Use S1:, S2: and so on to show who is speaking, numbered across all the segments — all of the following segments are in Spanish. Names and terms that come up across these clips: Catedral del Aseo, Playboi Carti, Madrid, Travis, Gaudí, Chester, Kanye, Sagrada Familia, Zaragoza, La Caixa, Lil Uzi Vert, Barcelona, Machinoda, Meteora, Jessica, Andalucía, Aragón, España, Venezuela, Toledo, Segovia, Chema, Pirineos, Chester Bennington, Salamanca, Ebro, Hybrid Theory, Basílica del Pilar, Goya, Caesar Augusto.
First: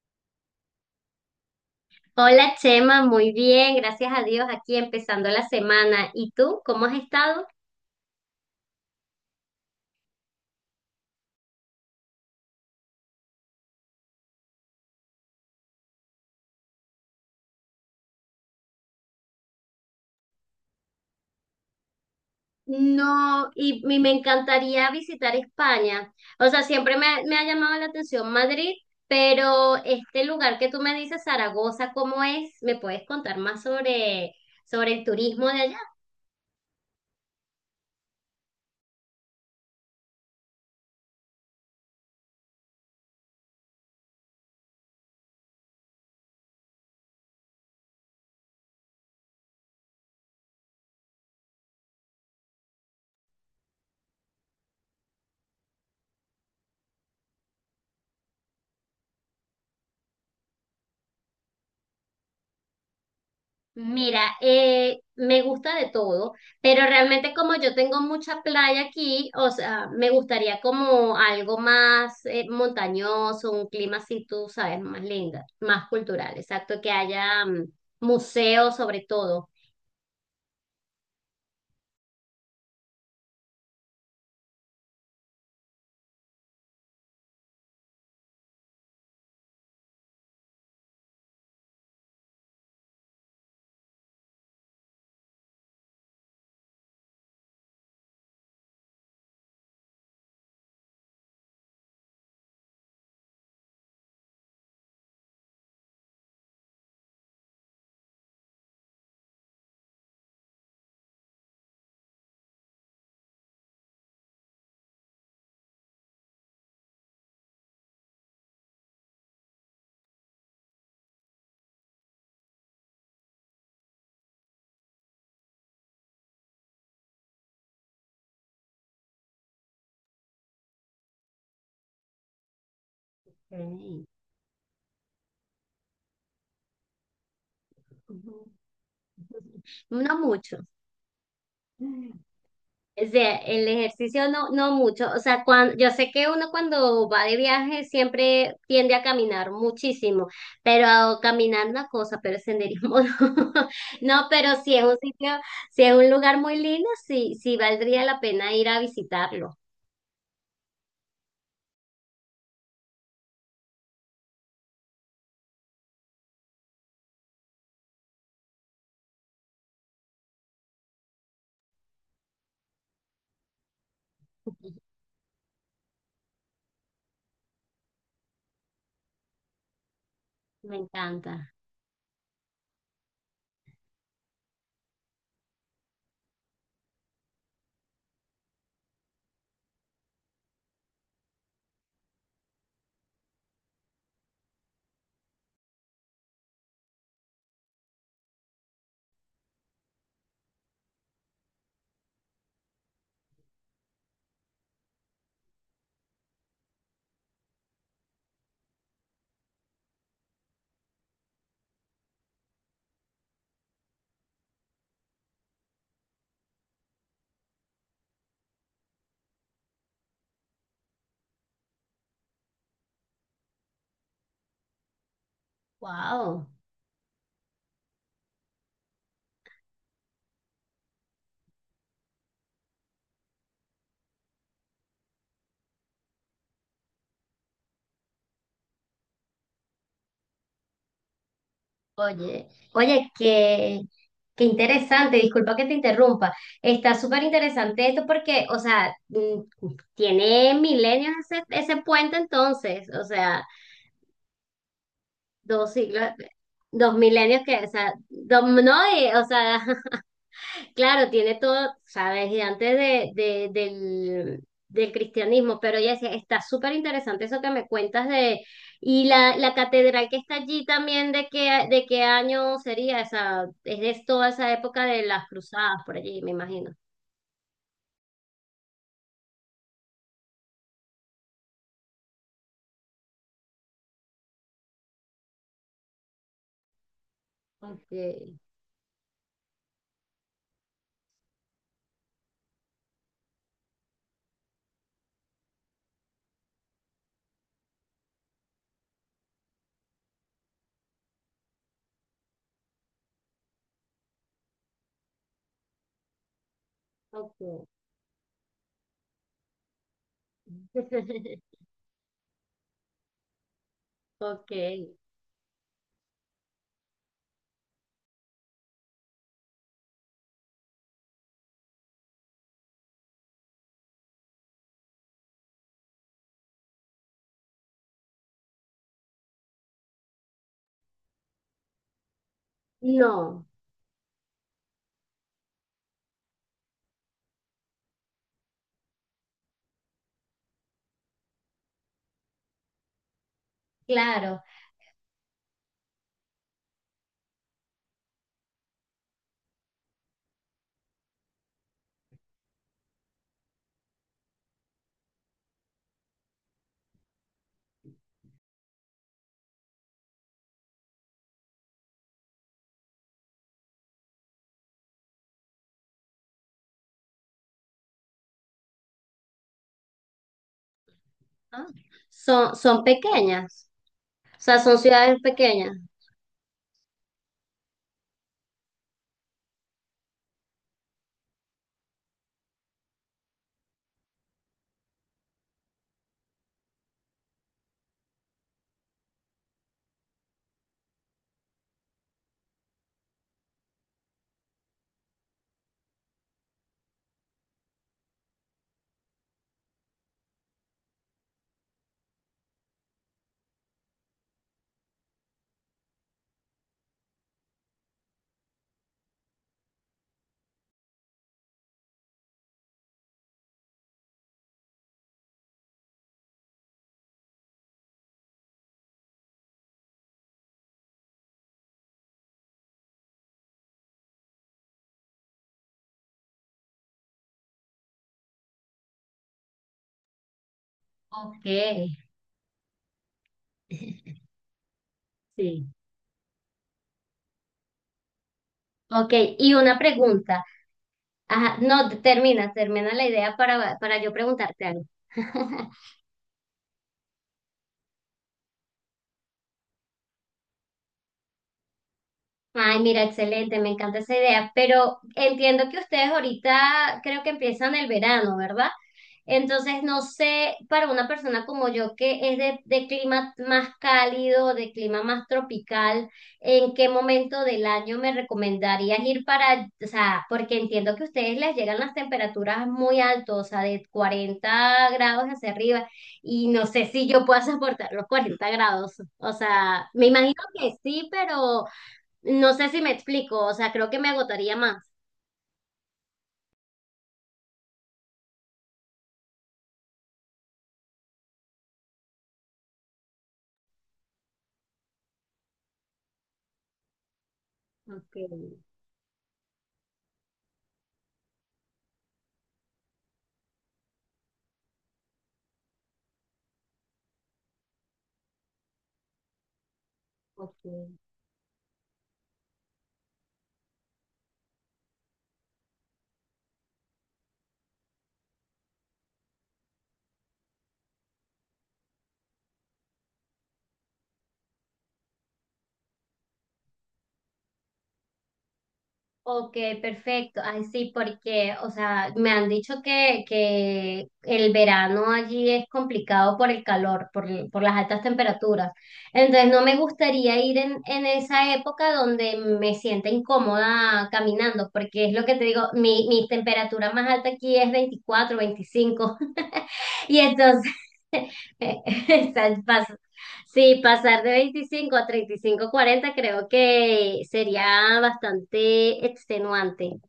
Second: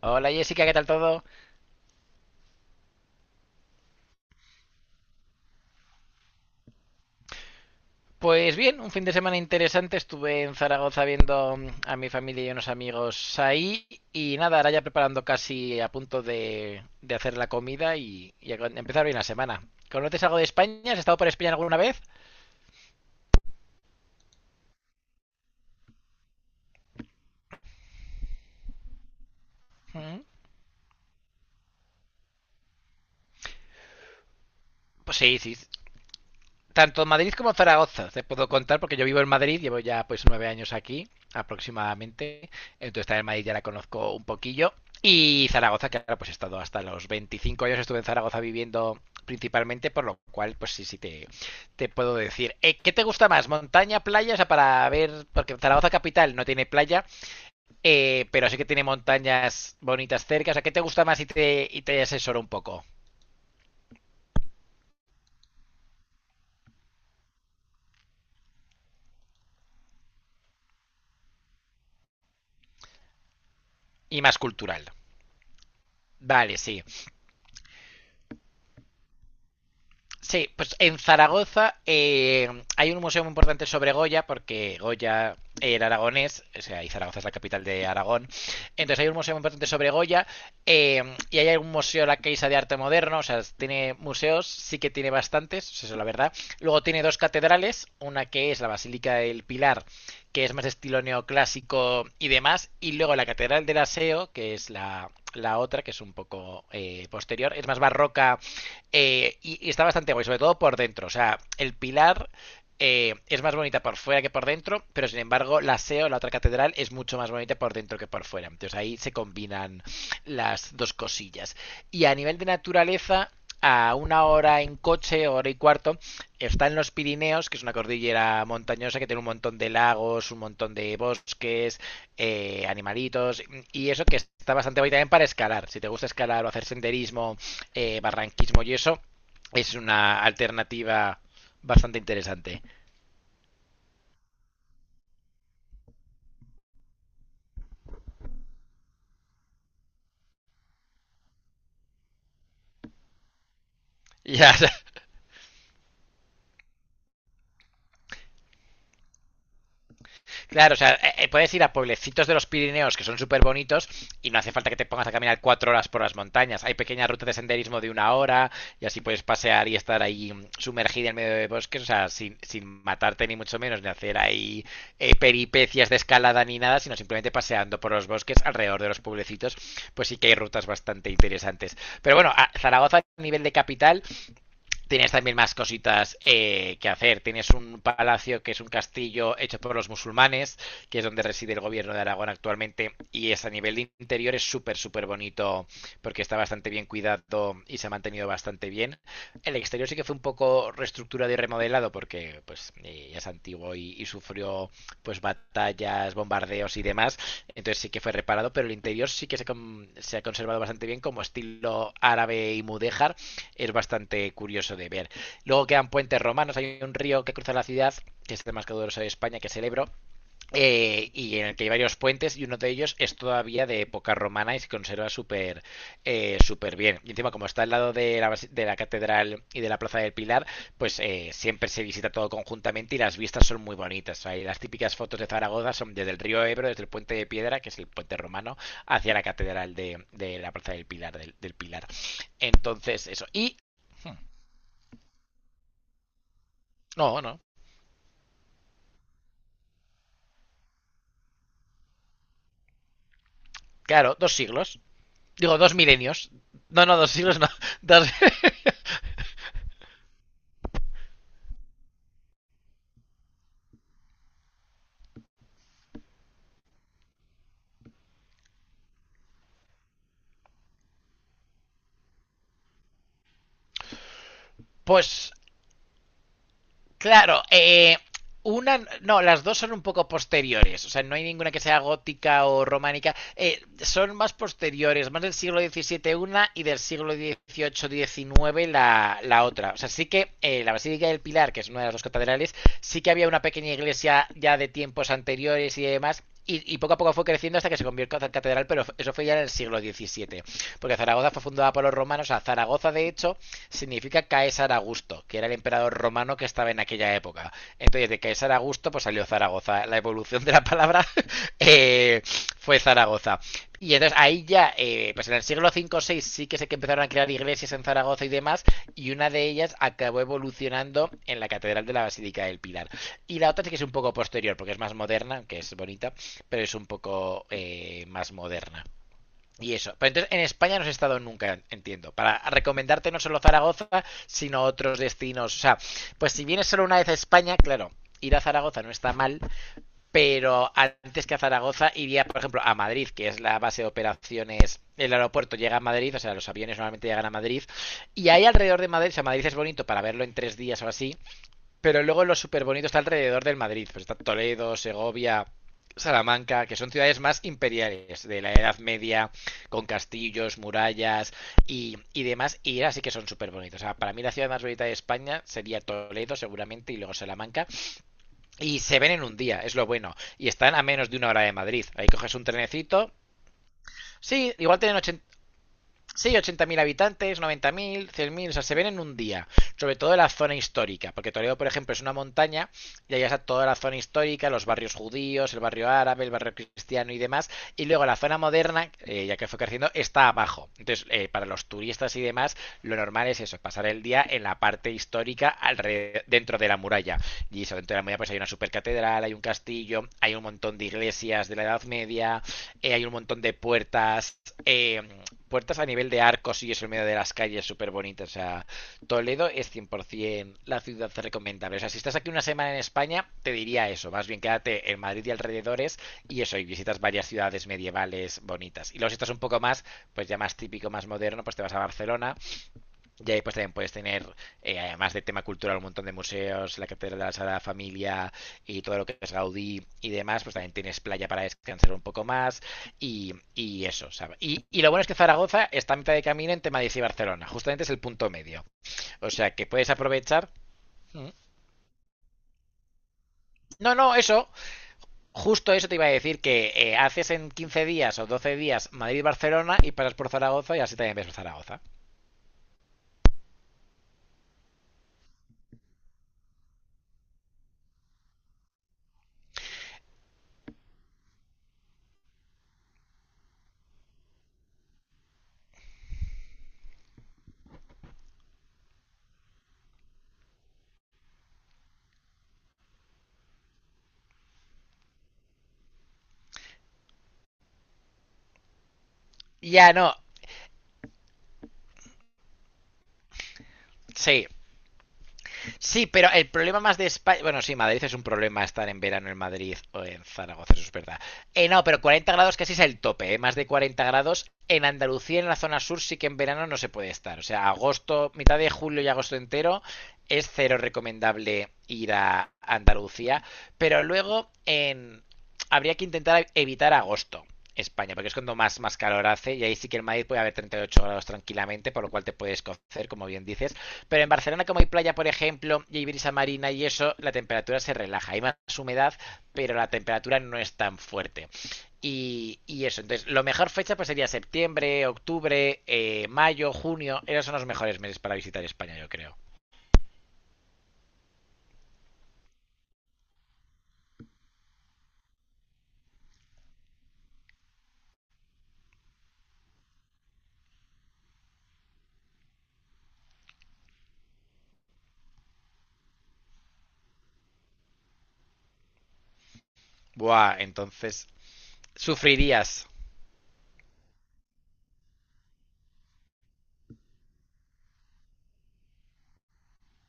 S1: Hola Jessica, ¿qué tal todo?
S2: Hola Chema, muy bien, gracias a Dios, aquí empezando la semana. ¿Y tú, cómo has estado?
S1: Pues bien, un fin de semana interesante. Estuve en Zaragoza viendo a mi familia y unos amigos ahí. Y nada, ahora ya preparando casi a punto de hacer la comida y empezar bien la semana. ¿Conoces algo de España? ¿Has estado por España alguna vez?
S2: No, y me encantaría visitar España. O sea, siempre me ha llamado la atención Madrid, pero
S1: Ujú.
S2: este lugar que tú me dices, Zaragoza, ¿cómo es? ¿Me puedes contar más sobre, sobre el
S1: Pues sí,
S2: turismo
S1: sí,
S2: de
S1: tanto Madrid como Zaragoza, te puedo contar, porque yo vivo en Madrid, llevo ya pues nueve años aquí aproximadamente, entonces también Madrid ya la conozco un poquillo, y Zaragoza, que ahora pues he estado hasta los 25 años, estuve en Zaragoza viviendo principalmente, por lo cual pues sí, sí te puedo decir. ¿Qué te gusta más? ¿Montaña, playa? O sea, para ver, porque Zaragoza capital no tiene playa, pero sí que tiene montañas bonitas cerca, o sea, ¿qué te gusta más y te asesoro un poco?
S2: Mira, me gusta de todo, pero realmente como yo tengo mucha playa aquí, o sea, me gustaría como algo más montañoso, un clima
S1: Y
S2: así,
S1: más
S2: tú sabes,
S1: cultural.
S2: más linda, más cultural,
S1: Vale,
S2: exacto,
S1: sí.
S2: que haya museos sobre todo.
S1: Sí, pues en Zaragoza hay un museo muy importante sobre Goya, porque Goya era aragonés, o sea, y Zaragoza es la capital de Aragón. Entonces hay un museo muy importante sobre Goya, eh, y hay un museo La Caixa de Arte Moderno, o sea, tiene museos, sí que tiene bastantes, eso es la verdad. Luego tiene dos catedrales, una que es la Basílica del Pilar, que es más estilo neoclásico y demás, y luego la Catedral del Aseo, que es la otra, que es un poco posterior, es más barroca y está bastante guay, sobre todo por dentro. O sea, el pilar es más bonita por fuera que por dentro, pero sin embargo, la SEO, la otra catedral, es mucho más bonita por dentro que por fuera. Entonces ahí se combinan las dos cosillas. Y a nivel de naturaleza, a una hora en coche, hora y cuarto, está en los Pirineos, que es una cordillera montañosa que tiene un montón de lagos, un montón de bosques, animalitos, y
S2: Ok.
S1: eso que está bastante bien también para escalar. Si te gusta escalar o hacer senderismo,
S2: Ujú.
S1: barranquismo y eso, es
S2: No
S1: una
S2: mucho.
S1: alternativa bastante interesante.
S2: O sea, el ejercicio no, no mucho. O sea, yo sé que uno cuando va de viaje siempre tiende a caminar muchísimo, pero caminar una cosa, pero senderismo no. No, pero
S1: Ya,
S2: si es un sitio, si es un lugar muy lindo, sí, sí valdría la pena ir a visitarlo.
S1: claro, o sea, puedes ir a pueblecitos de los Pirineos que son súper bonitos y no hace falta que te pongas a caminar cuatro horas por las montañas. Hay pequeñas rutas de senderismo de una hora y así puedes pasear y estar ahí sumergida en medio de bosques, o sea, sin matarte ni mucho menos, ni hacer ahí peripecias de escalada ni nada, sino simplemente paseando por los bosques alrededor de los pueblecitos, pues sí que hay rutas
S2: Me
S1: bastante
S2: encanta.
S1: interesantes. Pero bueno, a Zaragoza a nivel de capital tienes también más cositas que hacer. Tienes un palacio que es un castillo hecho por los musulmanes, que es donde reside el gobierno de Aragón actualmente. Y es a nivel de interior es súper, súper bonito porque está bastante bien cuidado y se ha mantenido bastante bien. El exterior sí que fue un poco reestructurado y remodelado porque pues ya es antiguo y sufrió pues batallas, bombardeos y demás. Entonces sí que fue reparado, pero el interior sí que se ha conservado bastante bien como estilo árabe y mudéjar es bastante curioso de ver. Luego quedan puentes romanos, hay un río que cruza la ciudad, que es el más caudaloso de España, que es el Ebro, y en el que hay varios puentes y uno de ellos es todavía de época romana y se conserva súper
S2: Wow.
S1: súper bien. Y encima como está al lado de de la catedral y de la plaza del Pilar, pues siempre se visita todo conjuntamente y las vistas son muy bonitas. Hay las típicas fotos de Zaragoza son desde el río Ebro, desde el puente de piedra, que es el puente romano, hacia la catedral de la plaza del Pilar, del Pilar.
S2: Oye,
S1: Entonces
S2: oye,
S1: eso.
S2: qué,
S1: Hmm,
S2: qué interesante, disculpa que te interrumpa. Está
S1: No,
S2: súper
S1: no.
S2: interesante esto porque, o sea, mm, tiene milenios ese puente entonces, o sea,
S1: Claro, dos siglos. Digo,
S2: dos
S1: dos
S2: siglos,
S1: milenios. No,
S2: dos
S1: no, dos siglos
S2: milenios
S1: no.
S2: que, o sea,
S1: Dos-
S2: dos, no, y, o sea, claro, tiene todo, sabes, y antes de, del, del cristianismo, pero ella decía, está súper interesante eso que me cuentas de, y la catedral que está allí también, de qué año sería esa? Es de toda esa época de las
S1: Pues
S2: cruzadas por allí, me imagino.
S1: Claro, una, no, las dos son un poco posteriores, o sea, no hay ninguna que sea gótica o románica, son más posteriores, más del siglo XVII una y del siglo
S2: Ok,
S1: XVIII-XIX la otra. O sea, sí que la Basílica del Pilar, que es una de las dos catedrales, sí que había una pequeña iglesia ya de tiempos anteriores y demás, y poco a poco fue creciendo hasta que se convirtió en catedral, pero eso fue ya en el siglo XVII, porque Zaragoza fue fundada por los romanos, o sea, Zaragoza de hecho significa Caesar Augusto, que era el emperador romano que estaba en aquella época.
S2: ok.
S1: Entonces, de Caesar Augusto, pues salió Zaragoza. La evolución de la palabra eh, fue Zaragoza. Y entonces ahí
S2: Ok.
S1: ya, pues en el siglo V o VI sí que sé que empezaron a crear iglesias en Zaragoza y demás, y una de ellas acabó evolucionando en la Catedral de la Basílica del Pilar. Y la otra sí que es un poco posterior, porque es más moderna, que es bonita, pero es un poco más moderna. Y eso. Pero entonces en España no has estado nunca, entiendo. Para recomendarte no solo
S2: No,
S1: Zaragoza, sino otros destinos. O sea, pues si vienes solo una vez a España, claro, ir a Zaragoza no está mal, pero antes que a Zaragoza iría, por ejemplo, a Madrid, que es la base de
S2: claro.
S1: operaciones. El aeropuerto llega a Madrid, o sea, los aviones normalmente llegan a Madrid. Y ahí alrededor de Madrid, o sea, Madrid es bonito para verlo en tres días o así. Pero luego lo súper bonito está alrededor del Madrid. Pues está Toledo, Segovia, Salamanca, que son ciudades más imperiales de la Edad Media, con castillos, murallas y demás. Y así que son súper bonitos. O sea, para mí la ciudad más bonita de España sería Toledo, seguramente, y luego Salamanca. Y se ven en un día, es lo bueno. Y están a menos de una hora de
S2: Ah,
S1: Madrid. Ahí coges un
S2: son, son
S1: trenecito.
S2: pequeñas, o
S1: Sí,
S2: sea, son
S1: igual tienen
S2: ciudades
S1: 80.
S2: pequeñas.
S1: Sí, 80.000 habitantes, 90.000, mil, o sea, se ven en un día, sobre todo en la zona histórica, porque Toledo, por ejemplo, es una montaña y ahí está toda la zona histórica, los barrios judíos, el barrio árabe, el barrio cristiano y demás, y luego la zona moderna, ya que fue creciendo, está abajo. Entonces, para los turistas y demás, lo normal es eso, pasar el día en la parte histórica alrededor, dentro de la muralla. Y eso, dentro de la muralla pues hay una supercatedral, hay un castillo, hay un montón de iglesias de la Edad Media, hay un montón de puertas, eh, puertas a nivel de arcos y eso en medio de las calles, súper bonito. O sea, Toledo es 100% la ciudad recomendable. O sea, si estás aquí una semana en España, te diría eso. Más bien quédate en Madrid y alrededores y eso, y visitas varias ciudades medievales bonitas. Y luego si estás un poco más, pues ya más típico, más moderno, pues te vas a Barcelona y ahí pues también puedes tener, además de tema cultural, un montón de museos, la Catedral de la Sagrada Familia y todo lo que es Gaudí y demás, pues también tienes playa para
S2: Ok.
S1: descansar un poco más y eso, ¿sabes? Y lo bueno es que Zaragoza
S2: Sí.
S1: está a mitad de camino entre Madrid y Barcelona, justamente es el punto medio.
S2: Ok,
S1: O
S2: y
S1: sea que
S2: una
S1: puedes
S2: pregunta.
S1: aprovechar...
S2: Ajá, no, termina, termina la idea
S1: No,
S2: para yo
S1: no, eso,
S2: preguntarte algo.
S1: justo eso te iba a decir, que haces en 15 días o 12 días Madrid-Barcelona y pasas por Zaragoza y así también ves Zaragoza.
S2: Ay, mira, excelente, me encanta esa idea, pero entiendo que ustedes ahorita creo que empiezan el verano, ¿verdad? Entonces, no sé, para una persona como yo que es de clima más cálido, de clima más tropical, ¿en qué momento del año me recomendarías ir para, o sea, porque entiendo que a ustedes les llegan las temperaturas muy altas, o sea, de 40 grados hacia arriba, y no sé si yo pueda soportar los 40 grados, o sea,
S1: Ya
S2: me
S1: no,
S2: imagino que sí, pero... No sé si me explico, o sea, creo que me
S1: sí,
S2: agotaría más.
S1: sí, pero el problema más de España. Bueno, sí, Madrid es un problema estar en verano en Madrid o en Zaragoza, eso es verdad. No, pero 40 grados casi es el tope, ¿eh? Más de 40 grados. En Andalucía, en la zona sur, sí que en verano no se puede estar. O sea,
S2: Ok,
S1: agosto, mitad de julio y agosto entero, es cero recomendable ir a Andalucía. Pero luego en... habría que intentar evitar agosto. España, porque es cuando más calor hace y ahí sí que en Madrid puede haber
S2: ok.
S1: 38 grados tranquilamente, por lo cual te puedes cocer, como bien dices, pero en Barcelona, como hay playa, por ejemplo, y hay brisa marina y eso, la temperatura se relaja. Hay más humedad, pero la temperatura no es tan fuerte. Y eso, entonces, lo mejor fecha pues sería septiembre, octubre, mayo, junio. Esos son los mejores meses para visitar España, yo creo.
S2: Ok, perfecto. Ay, sí, porque, o sea, me han dicho que el verano allí es complicado por el calor, por, por las altas temperaturas. Entonces, no me gustaría ir en esa época donde me sienta incómoda caminando, porque es lo que te digo, mi temperatura más alta aquí es 24 25 Y
S1: Buah,
S2: entonces
S1: entonces,
S2: Eh, Está el
S1: sufrirías.
S2: paso. Sí, pasar de 25 a 35 40 creo que sería bastante extenuante.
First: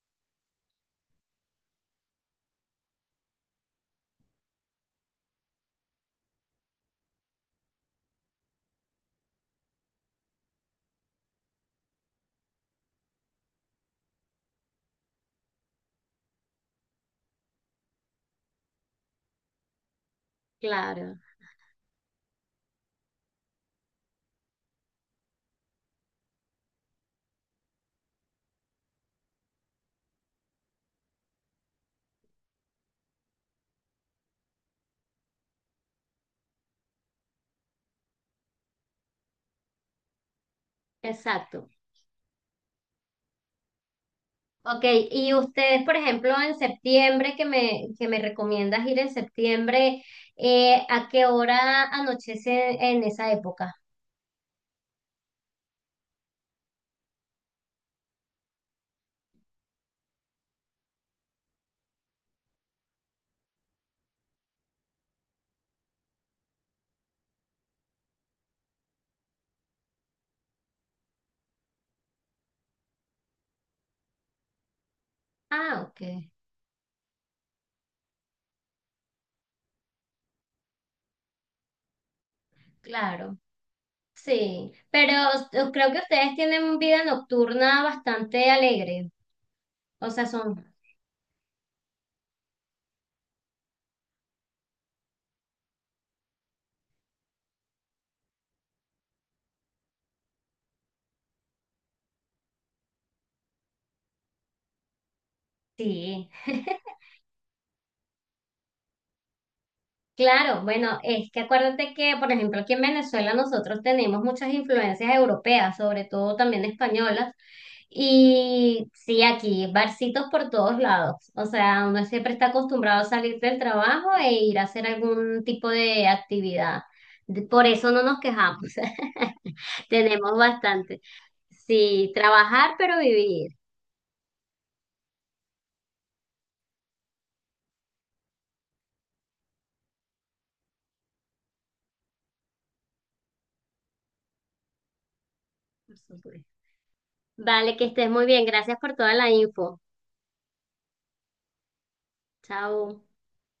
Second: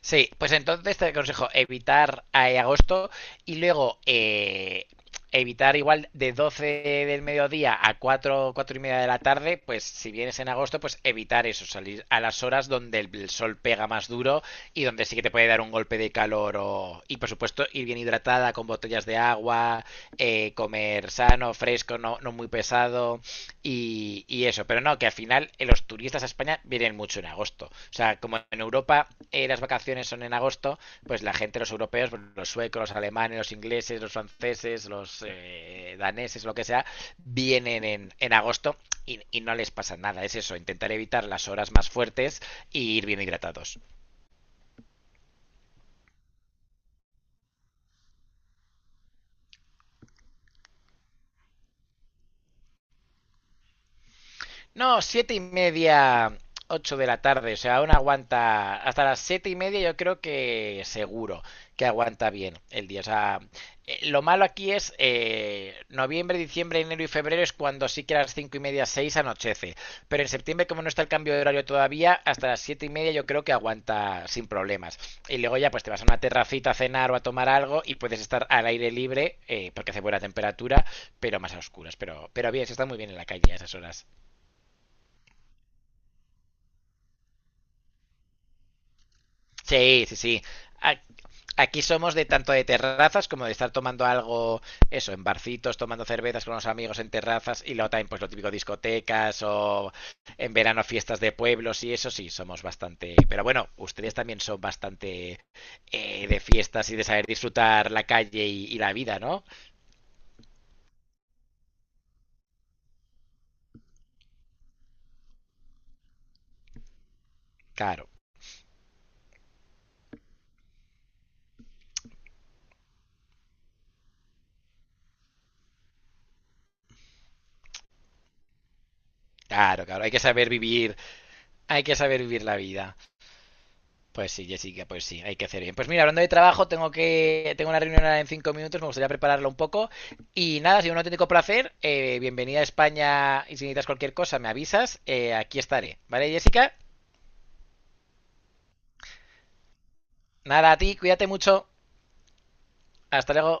S1: Sí, pues entonces te aconsejo evitar agosto y luego evitar igual de 12 del mediodía a 4 4 y media de la tarde, pues si vienes en agosto, pues evitar eso, salir a las horas donde el sol pega más duro y donde sí que te puede dar un golpe de calor o... y por supuesto ir bien hidratada con botellas de agua, comer
S2: Claro,
S1: sano, fresco, no muy pesado, y eso, pero no, que al final los turistas a España vienen mucho en agosto. O sea, como en Europa las vacaciones son en agosto, pues la gente, los europeos, pues, los suecos, los alemanes, los ingleses, los franceses, los daneses, lo que sea, vienen en agosto y no les pasa nada. Es eso, intentar evitar las
S2: exacto.
S1: horas más fuertes e ir bien hidratados.
S2: Ok, y ustedes, por ejemplo, en septiembre, que me recomiendas ir en septiembre, ¿a qué hora anochece en esa época?
S1: No, siete y media, ocho de la tarde. O sea, aún aguanta. Hasta las siete y media, yo creo que seguro que aguanta bien el día. O sea, lo malo aquí es noviembre, diciembre, enero y febrero es cuando sí que a las cinco y media, seis anochece. Pero en septiembre, como no está el cambio de horario todavía, hasta las siete y media yo creo que aguanta sin problemas. Y luego ya
S2: Ah,
S1: pues te vas
S2: ok,
S1: a una terracita a cenar o a tomar algo y puedes estar al aire libre porque hace buena temperatura, pero más a oscuras. Pero bien, se está muy bien en la
S2: claro.
S1: calle a esas horas.
S2: Sí, pero creo que ustedes tienen vida nocturna bastante alegre.
S1: Sí,
S2: O
S1: sí,
S2: sea,
S1: sí.
S2: son...
S1: A- Aquí somos de tanto de terrazas como de estar tomando algo, eso, en barcitos, tomando cervezas con los amigos en terrazas y luego también pues lo típico discotecas o en verano fiestas de pueblos y eso sí, somos bastante... Pero bueno, ustedes también son bastante
S2: Sí.
S1: de fiestas y de saber disfrutar la calle y la vida, ¿no?
S2: Claro, bueno, es que acuérdate que, por ejemplo, aquí en Venezuela nosotros tenemos muchas influencias europeas, sobre todo también españolas,
S1: Claro,
S2: y sí, aquí barcitos por todos lados. O sea, uno siempre está acostumbrado a salir del trabajo e ir a hacer algún tipo de actividad. Por eso no nos quejamos,
S1: claro, claro. Hay que
S2: tenemos
S1: saber vivir,
S2: bastante.
S1: hay que
S2: Sí,
S1: saber vivir la
S2: trabajar
S1: vida.
S2: pero vivir.
S1: Pues sí, Jessica, pues sí, hay que hacer bien. Pues mira, hablando de trabajo, tengo una reunión ahora en cinco minutos, me gustaría prepararlo un poco. Y nada, ha sido un auténtico placer. Bienvenida a España y si necesitas cualquier cosa, me avisas. Aquí
S2: Por
S1: estaré. ¿Vale,
S2: supuesto.
S1: Jessica?
S2: Vale, que estés muy bien. Gracias por toda la info.
S1: Nada, a ti, cuídate mucho.
S2: Chao.
S1: Hasta luego.